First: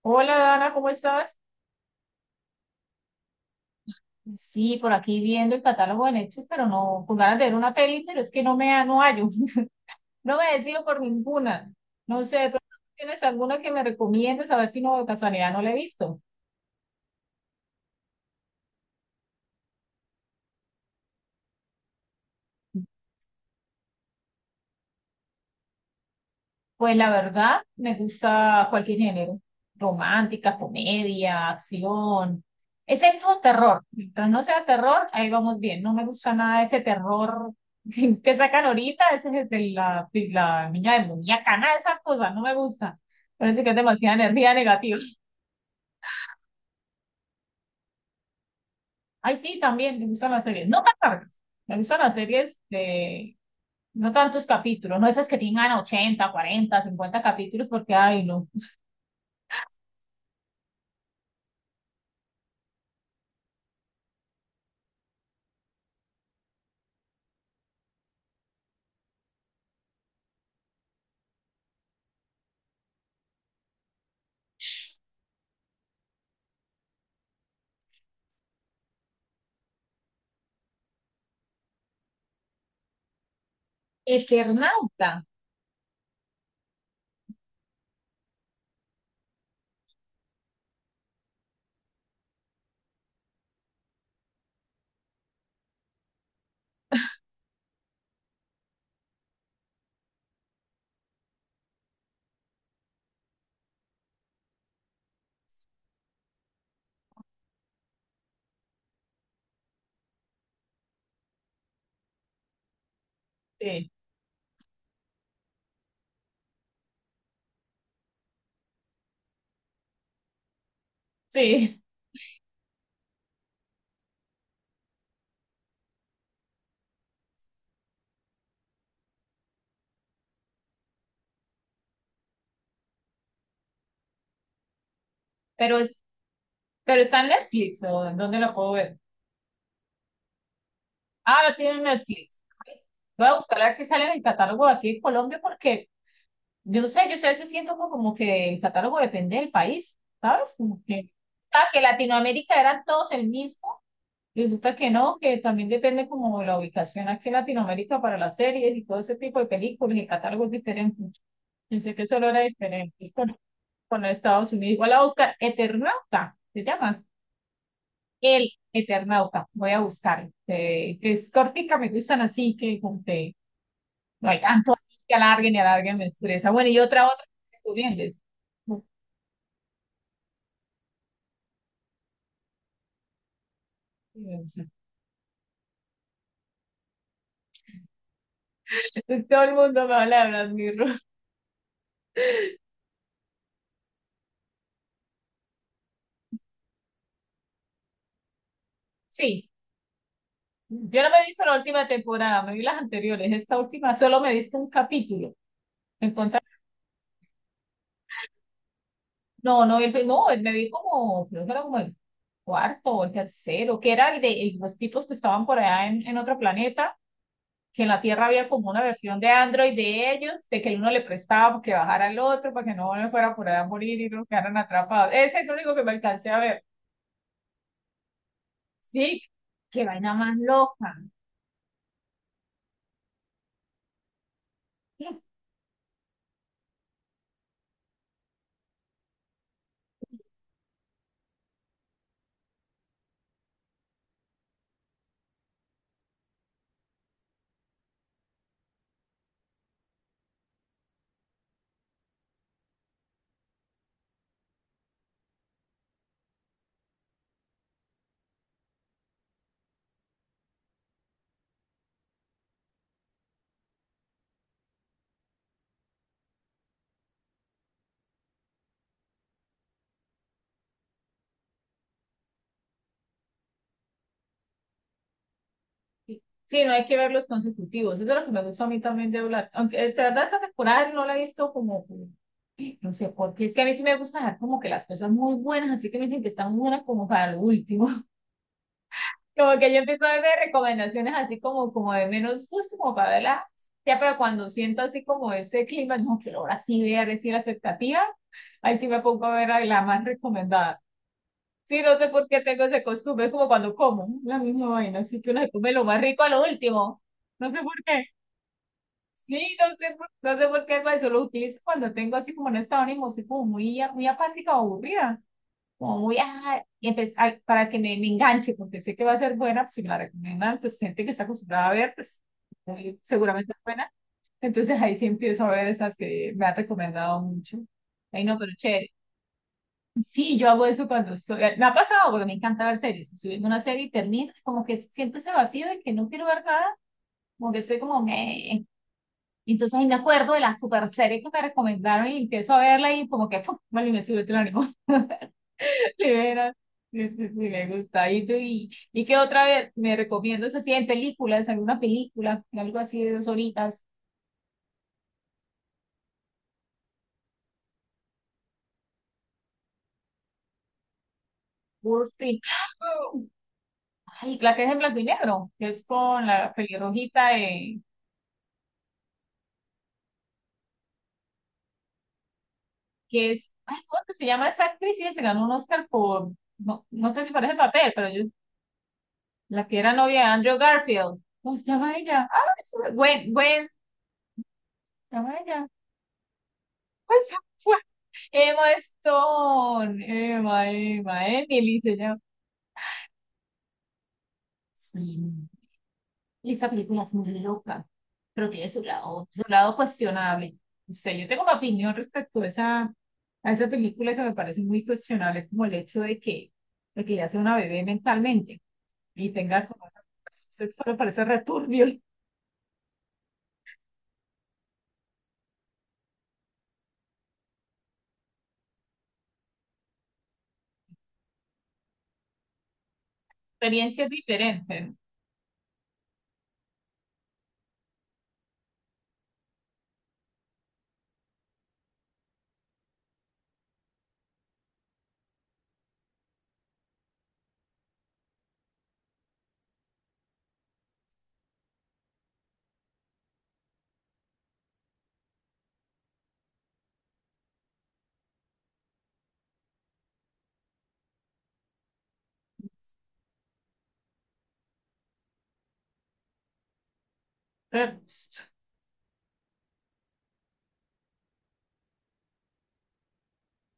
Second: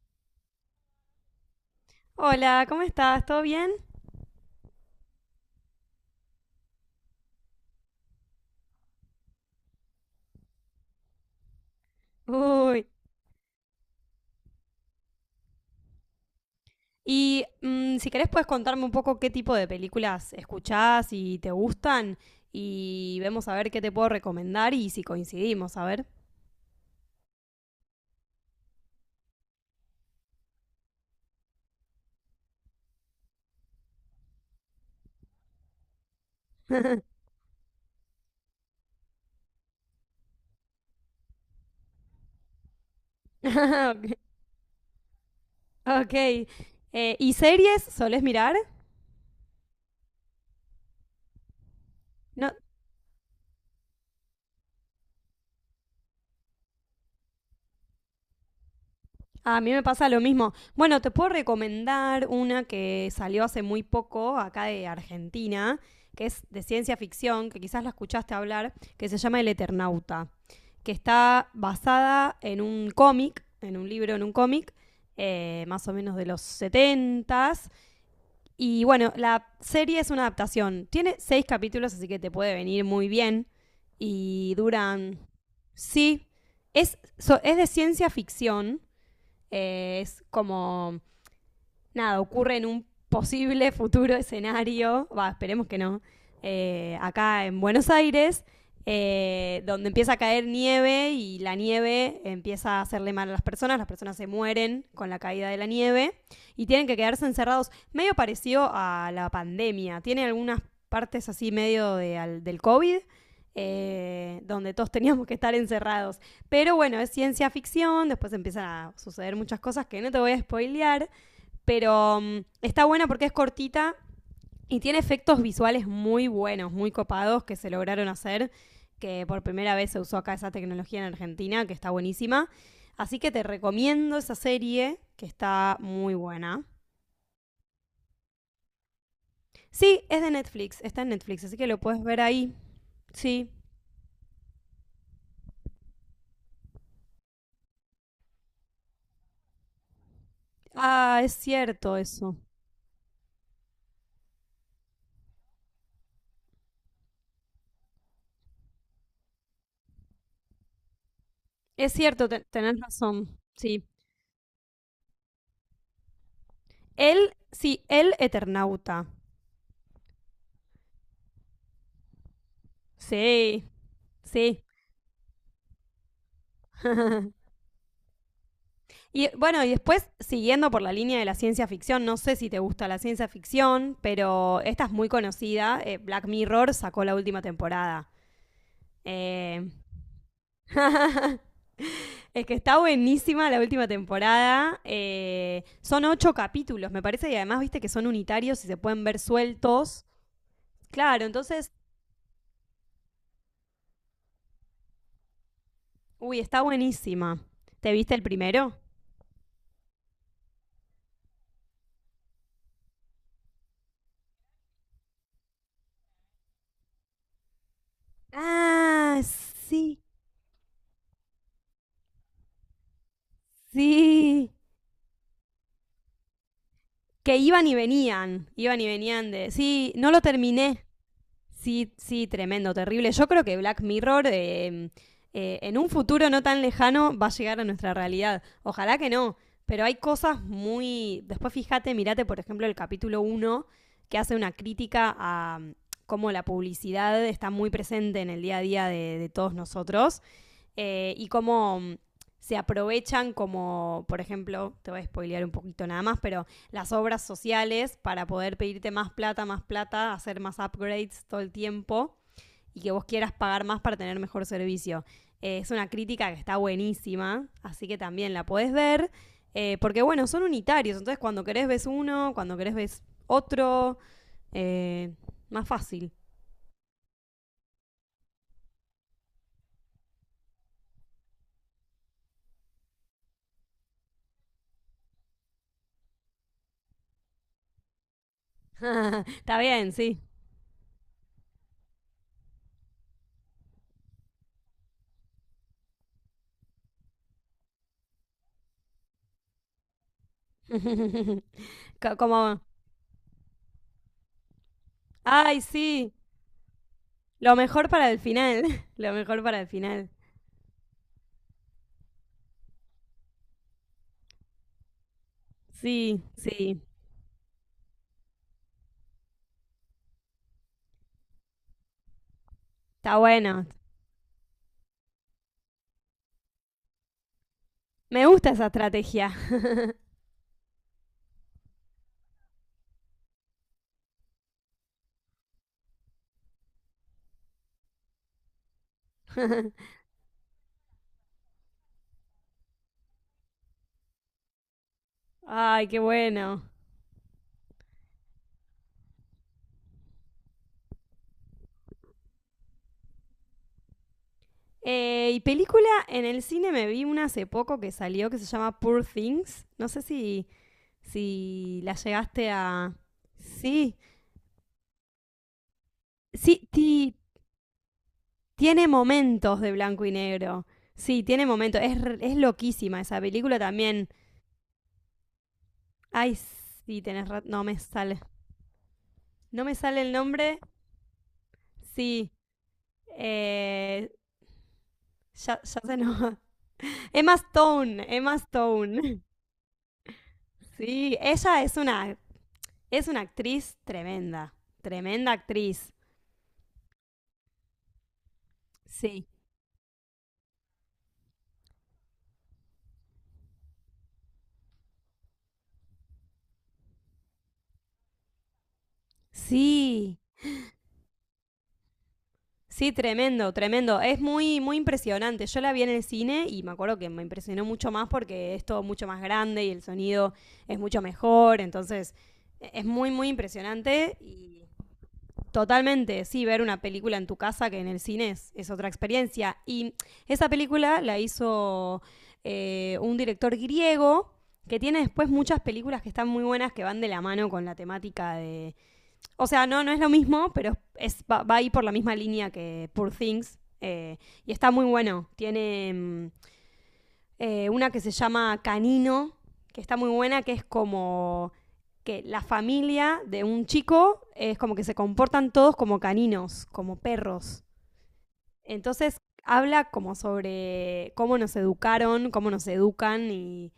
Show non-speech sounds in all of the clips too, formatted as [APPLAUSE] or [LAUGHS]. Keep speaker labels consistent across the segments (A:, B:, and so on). A: Hola Dana, ¿cómo estás?
B: Hola, ¿cómo estás? ¿Todo bien?
A: Sí, por aquí viendo el catálogo de Netflix, pero no, con ganas de ver una peli, pero es que no hallo, [LAUGHS] no me decido por ninguna. No sé, pero
B: Uy.
A: ¿tienes alguna que me recomiendes? A ver si no de casualidad no la he visto.
B: Si querés puedes contarme un poco qué tipo de películas escuchás y te gustan y vemos a ver qué te puedo recomendar y si coincidimos, a ver.
A: Pues la verdad, me gusta cualquier género. Romántica, comedia, acción, excepto terror. Mientras no sea terror, ahí vamos bien. No me gusta nada ese
B: [LAUGHS]
A: terror [LAUGHS] que sacan ahorita, ese es el de la niña demoníaca, nada de esas cosas, no me gusta. Parece que es
B: Ok.
A: demasiada energía negativa.
B: Ok. ¿Y series solés mirar?
A: [LAUGHS] Ay, sí, también me gustan las series. No tan largas. Me gustan las
B: No,
A: series de no tantos capítulos, no esas que tengan 80 40 50 capítulos, porque, ay, no.
B: a mí me pasa lo mismo. Bueno, te puedo recomendar una que salió hace muy poco acá de Argentina, que es de ciencia ficción, que quizás la escuchaste hablar, que se llama El Eternauta. Que está basada en un cómic, en un libro, en un cómic, más o menos de los 70. Y bueno, la serie es una adaptación. Tiene seis capítulos, así que te puede venir muy bien. Y
A: Eternauta.
B: duran. Sí, es de ciencia ficción. Es como nada, ocurre en un posible futuro escenario, va, esperemos que no, acá en Buenos Aires, donde empieza a caer nieve y la nieve empieza a hacerle mal a las personas se mueren con la caída de la nieve y tienen que quedarse encerrados, medio parecido a la pandemia, tiene algunas partes así medio del COVID,
A: Sí.
B: donde todos [LAUGHS] teníamos que estar encerrados. Pero bueno, es ciencia ficción, después empiezan a suceder muchas cosas que no te voy a spoilear,
A: Sí,
B: pero está buena porque es cortita y tiene efectos visuales muy buenos, muy copados que se lograron hacer, que por primera vez se usó acá esa tecnología en Argentina, que está buenísima. Así que te recomiendo esa serie, que está
A: pero,
B: muy buena.
A: pero ¿está en Netflix o en dónde lo puedo ver?
B: Sí, es de Netflix, está en Netflix,
A: Ah, lo
B: así que
A: tiene
B: lo
A: en
B: puedes ver
A: Netflix.
B: ahí.
A: Voy a
B: Sí.
A: buscar a ver si sale en el catálogo de aquí en Colombia porque yo no sé, yo sé, a veces siento como que el catálogo depende del país, ¿sabes? Como que,
B: Ah, es
A: ah, que
B: cierto eso.
A: Latinoamérica eran todos el mismo, y resulta que no, que también depende como la ubicación aquí en Latinoamérica para las series y todo ese tipo de películas y el catálogo es diferente.
B: Es
A: Pensé que
B: cierto,
A: solo era
B: tenés
A: diferente
B: razón. Sí.
A: con Estados Unidos. Igual a buscar Eternauta, se llama.
B: Él, sí, el
A: El
B: Eternauta.
A: Eternauta, voy a buscar. Es cortica, me gustan, así que como que
B: Sí,
A: no hay
B: sí.
A: tanto ahí que alarguen y alarguen, me estresa. Bueno, y otra,
B: [LAUGHS]
A: tú vienes.
B: Y bueno, y después, siguiendo por la línea de la ciencia ficción, no sé si te gusta la ciencia ficción, pero esta es muy conocida. Black Mirror sacó la última temporada.
A: Este, todo el
B: Eh,
A: mundo me habla de Black Mirror.
B: [LAUGHS] es que está buenísima la última temporada. Son ocho capítulos, me parece, y además viste que son unitarios y se pueden ver
A: Sí,
B: sueltos.
A: yo no me
B: Claro,
A: he visto la
B: entonces,
A: última temporada, me vi las anteriores. Esta última solo me he visto un capítulo. Me encontré-
B: uy, está buenísima. ¿Te viste el primero?
A: No, no, no, me vi como, creo que era como el cuarto o el tercero, que era el de los tipos que estaban por allá en otro planeta, que en la Tierra había como una versión
B: Ah,
A: de Android
B: sí,
A: de ellos, de que uno le prestaba para que bajara al otro, para que no me fuera por allá a morir y no
B: sí.
A: quedaran atrapados. Ese es el único que me alcancé a ver.
B: Que iban y
A: Sí,
B: venían de...
A: qué
B: Sí, no
A: vaina
B: lo
A: más
B: terminé.
A: loca.
B: Sí, sí, tremendo, terrible. Yo creo que Black Mirror, en un futuro no tan lejano va a llegar a nuestra realidad. Ojalá que no, pero hay cosas muy... Después fíjate, mirate por ejemplo el capítulo uno, que hace una crítica a cómo la publicidad está muy presente en el día a día de todos nosotros, y cómo se aprovechan como, por ejemplo, te voy a spoilear un poquito nada más, pero las obras sociales para poder pedirte más plata, hacer más upgrades todo el tiempo y que vos quieras pagar más para tener mejor servicio. Es una crítica que está buenísima, así que también la podés ver, porque bueno, son unitarios, entonces cuando querés ves uno, cuando querés ves otro, eh, más fácil.
A: Sí, no hay que ver los consecutivos. Eso es de lo que me gusta a mí también de Black. Aunque de verdad esta temporada no la he visto no sé, porque es que a mí sí me gusta dejar como que las cosas muy buenas, así que me dicen que están muy buenas como para lo último.
B: [LAUGHS]
A: Como
B: Está
A: que yo
B: bien,
A: empiezo a
B: sí.
A: ver recomendaciones así como, como de menos justo, como para verla. Ya, pero cuando siento así como ese clima, no quiero ahora sí ver, decir la expectativa, ahí sí me pongo a ver a la más recomendada. Sí, no sé
B: [LAUGHS]
A: por qué
B: Como,
A: tengo ese costumbre, es como cuando como, la misma vaina, así que uno se
B: ay,
A: come lo más
B: sí,
A: rico a lo último. No
B: lo
A: sé por
B: mejor
A: qué.
B: para el final. [LAUGHS] Lo mejor
A: Sí,
B: para el final.
A: no sé por qué, pero eso lo utilizo cuando tengo así como un estado de ánimo, así como muy, muy apática o aburrida, como muy,
B: Sí,
A: ah,
B: sí.
A: y para me enganche, porque sé que va a ser buena, pues si me la recomiendan, pues gente que está acostumbrada a ver, pues
B: Está
A: seguramente es
B: bueno.
A: buena. Entonces ahí sí empiezo a ver esas que me han recomendado mucho. Ay,
B: Me
A: no,
B: gusta
A: pero
B: esa
A: chévere.
B: estrategia.
A: Sí, yo hago eso cuando estoy, me ha pasado porque me encanta ver series. Estoy viendo una serie y termino, como que siento ese vacío de que no quiero ver nada, como que estoy como, me... Entonces ahí
B: [LAUGHS]
A: me acuerdo de la super serie que me recomendaron y empiezo a verla y como que, ¡pum! Vale, me sube el ánimo. [LAUGHS]
B: Ay, qué
A: De veras.
B: bueno.
A: Sí, sí, sí, me gusta. ¿Y, y qué otra vez me recomiendas así en películas, alguna película, algo así de dos horitas?
B: Y película en el cine me vi una hace poco que salió que se llama Poor Things. No sé si la
A: Wall Street.
B: llegaste a.
A: [GASPS]
B: Sí,
A: Ay, la que es en blanco y negro, que es con la
B: sí,
A: pelirrojita de,
B: tiene momentos de blanco y negro. Sí, tiene momentos. Es loquísima esa
A: que es,
B: película
A: ay, ¿cómo es
B: también.
A: que se llama esa actriz? Y se ganó un Oscar por,
B: Ay,
A: no,
B: sí,
A: no sé si parece
B: no me
A: papel, pero
B: sale.
A: yo,
B: No
A: la
B: me
A: que era
B: sale el
A: novia de Andrew
B: nombre.
A: Garfield. ¿Cómo se llama ella?
B: Sí.
A: Ah, Gwen, Gwen,
B: Eh,
A: ¿cómo ¿se llama
B: ya,
A: ella?
B: ya se nos... [LAUGHS]
A: Pues
B: Emma
A: [LAUGHS] fue
B: Stone, Emma
A: Emma
B: Stone. [LAUGHS]
A: Stone, Emma,
B: Sí,
A: Emma,
B: ella
A: Emily se llama.
B: es una actriz tremenda, tremenda
A: Sí.
B: actriz.
A: Y esa película es muy loca. Creo que tiene
B: Sí.
A: su lado cuestionable. O sea, yo tengo una opinión respecto a a esa película que me parece muy cuestionable, como el hecho de que ya sea una bebé mentalmente y tenga como esa
B: Sí,
A: educación sexual, me parece returbio.
B: sí, tremendo, tremendo. Es muy, muy impresionante. Yo la vi en el cine y me acuerdo que me impresionó mucho más porque es todo mucho más grande y el sonido es mucho mejor. Entonces, es muy, muy
A: Experiencias
B: impresionante y...
A: diferentes.
B: Totalmente, sí, ver una película en tu casa que en el cine es otra experiencia. Y esa película la hizo un director griego que tiene después muchas películas que están muy buenas que van de la mano con la temática de... O sea, no, no es lo mismo, pero es, va ahí por la misma línea que Poor Things. Y está muy bueno. Tiene... una que se llama Canino, que está muy buena, que es como que la familia de un chico es como que se comportan todos como caninos, como perros.
A: Pero,
B: Entonces habla como sobre cómo nos educaron, cómo nos educan y,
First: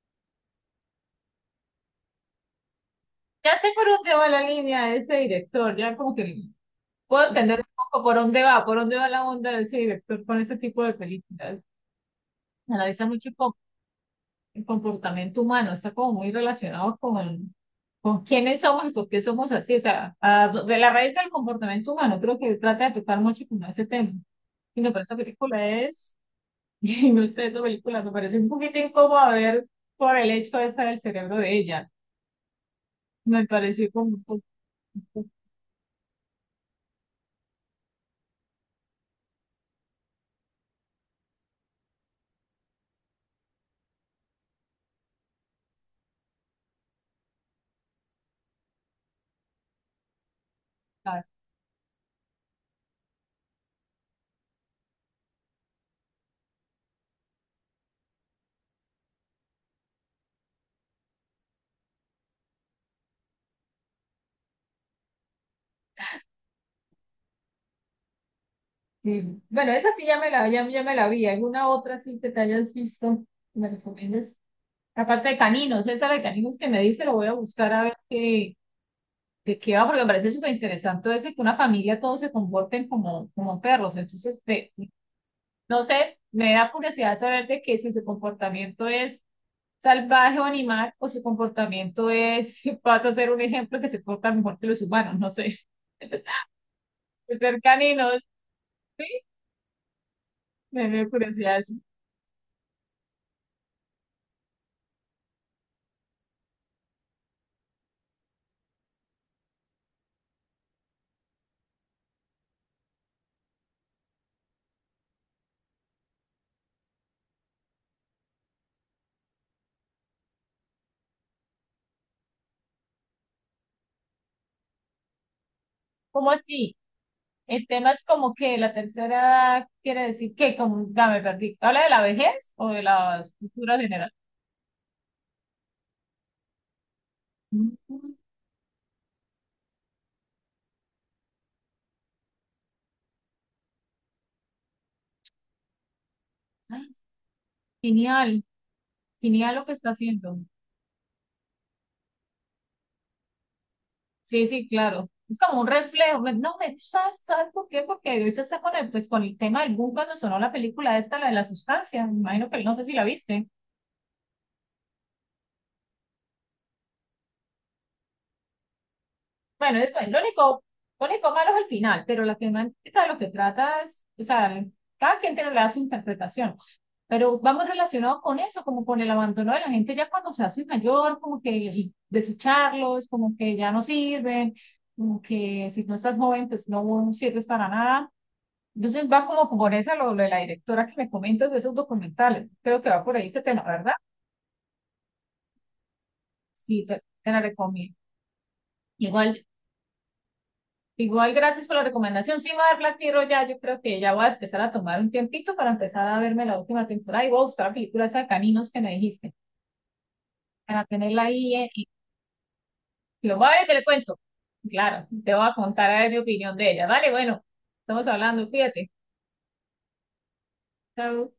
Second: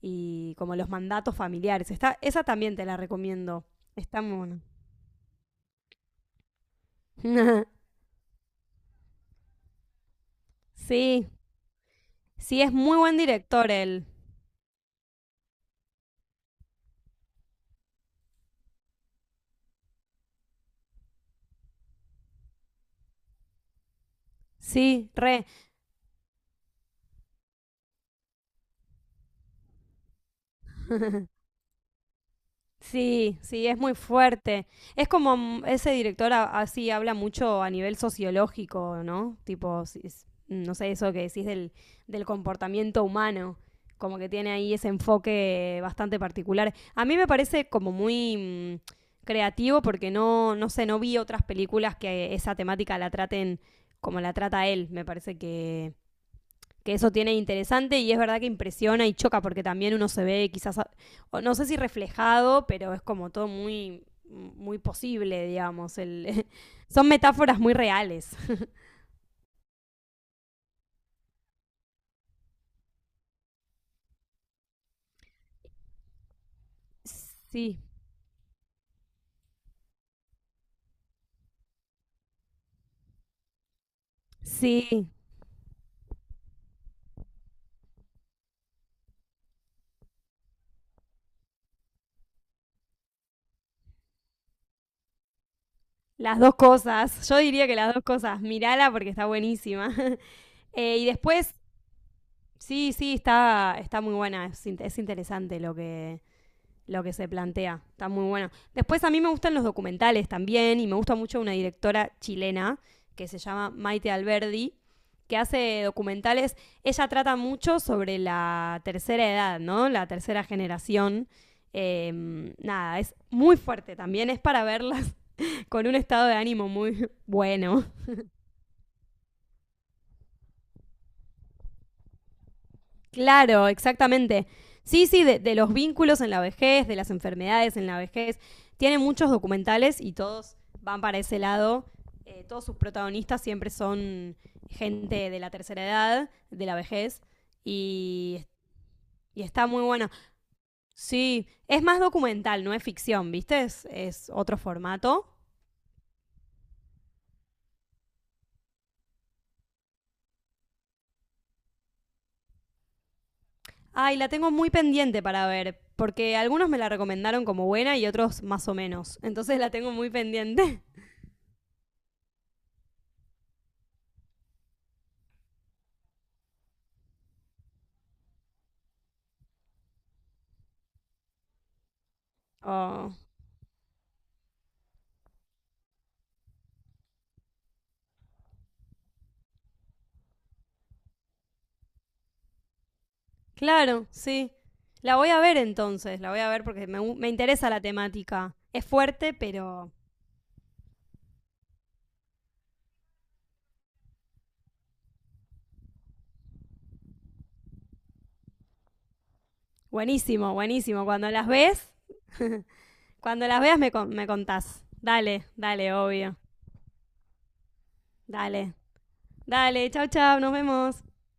B: y como los mandatos familiares. Esa también te la
A: ya
B: recomiendo.
A: sé por dónde
B: Está
A: va la
B: muy
A: línea de ese director, ya como que puedo entender un
B: buena.
A: poco por dónde va la onda de ese director con ese tipo de
B: [LAUGHS] Sí,
A: películas.
B: sí, es muy
A: Analiza
B: buen
A: mucho
B: director él.
A: el comportamiento humano, está como muy relacionado con quiénes somos y por qué somos así, o sea, de la raíz del comportamiento humano, creo que trata de tocar mucho con ese tema. Y no, pero
B: Sí,
A: esa
B: re.
A: película es, [LAUGHS] y no sé, esta película me parece un poquito incómodo ver por el hecho ese del cerebro
B: [LAUGHS]
A: de ella,
B: Sí,
A: me
B: sí, es
A: pareció
B: muy
A: como un poco
B: fuerte. Es como ese director así habla mucho a nivel sociológico, ¿no? Tipo, no sé, eso que decís del, del comportamiento humano, como que tiene ahí ese enfoque bastante particular. A mí me parece como muy creativo porque no, no sé, no vi
A: complicado.
B: otras películas que esa temática la traten como la trata él. Me parece que eso tiene interesante y es verdad que impresiona y choca porque también uno se ve quizás, no sé si reflejado, pero es como todo muy, muy posible, digamos. [LAUGHS] Son metáforas muy reales.
A: Y, bueno, esa sí ya me la, ya, ya me la vi. ¿Alguna otra sí que te hayas visto? Que ¿me recomiendas? Aparte de caninos, esa de caninos que me dice, lo voy a buscar
B: Sí,
A: a ver qué, ¿de qué va? Porque me parece súper interesante eso y que una familia todos se comporten como, como perros. Entonces,
B: sí,
A: no sé, me da curiosidad saber de que si su comportamiento es salvaje o animal o su comportamiento es, [LAUGHS] pasa a ser un ejemplo que se porta mejor que los humanos, no sé. [LAUGHS]
B: las dos cosas. Yo
A: De ser
B: diría que las dos
A: caninos,
B: cosas. Mírala
A: sí,
B: porque está buenísima. [LAUGHS]
A: me
B: Y
A: da
B: después,
A: curiosidad eso.
B: sí, sí, está muy buena. Es interesante lo que se plantea. Está muy bueno. Después a mí me gustan los documentales también y me gusta mucho una directora chilena que se llama Maite Alberdi, que hace documentales. Ella trata mucho sobre la tercera edad, ¿no? La tercera generación. Eh, Nada, es muy fuerte también, es para verlas [LAUGHS] con un estado
A: ¿Cómo
B: de ánimo
A: así?
B: muy
A: El
B: bueno.
A: tema es como que la tercera edad quiere decir que, como, dame, perdí. ¿Habla de la vejez o de la
B: Claro,
A: cultura general?
B: exactamente. Sí, sí, de los vínculos en la vejez, de las
A: Mm,
B: enfermedades en la vejez. Tiene muchos documentales y todos van para ese lado. Todos sus protagonistas siempre son gente de la tercera edad, de la
A: ay,
B: vejez,
A: genial,
B: y, y
A: genial lo
B: está
A: que
B: muy
A: está
B: bueno.
A: haciendo.
B: Sí, es más documental, no es ficción, ¿viste? Es
A: Sí,
B: otro
A: sí, claro.
B: formato.
A: Es como un reflejo. Me- No, me, ¿sabes, sabes por qué? Porque ahorita está con el, pues, con el tema del boom cuando sonó la película esta, la de la sustancia. Me imagino que no sé si la viste.
B: Ay, la tengo muy pendiente para ver, porque algunos me la recomendaron como buena y otros más o menos. Entonces la
A: Bueno,
B: tengo muy pendiente. [LAUGHS]
A: lo único malo es el final, pero la temática de lo que trata es, o sea, cada quien tiene le da su interpretación. Pero vamos relacionados con eso, como con el abandono de la gente ya cuando se hace mayor, como que y desecharlos,
B: Oh.
A: como que ya no sirven, como que si no estás joven, pues no sirves para nada. Entonces va como por esa, lo de la directora que me comentas de esos documentales. Creo que va por ahí ese tema, ¿verdad?
B: Claro, sí. La voy a ver entonces, la voy a ver
A: Sí,
B: porque me
A: te la
B: interesa la
A: recomiendo.
B: temática. Es fuerte,
A: Igual,
B: pero
A: igual, gracias por la recomendación. Sí, me voy a ver Black Mirror ya. Yo creo que ya voy a empezar a tomar un tiempito para empezar a verme la última temporada y voy a buscar la película esa de caninos que me dijiste,
B: buenísimo,
A: para
B: buenísimo.
A: tenerla ahí y lo
B: Cuando
A: voy a ver
B: las
A: y te
B: veas
A: le cuento.
B: me contás.
A: Claro, te
B: Dale,
A: voy a contar
B: dale,
A: a ver mi
B: obvio.
A: opinión de ella. Vale, bueno, estamos hablando,
B: Dale,
A: cuídate.
B: dale, chau, chau, nos vemos.
A: Chao.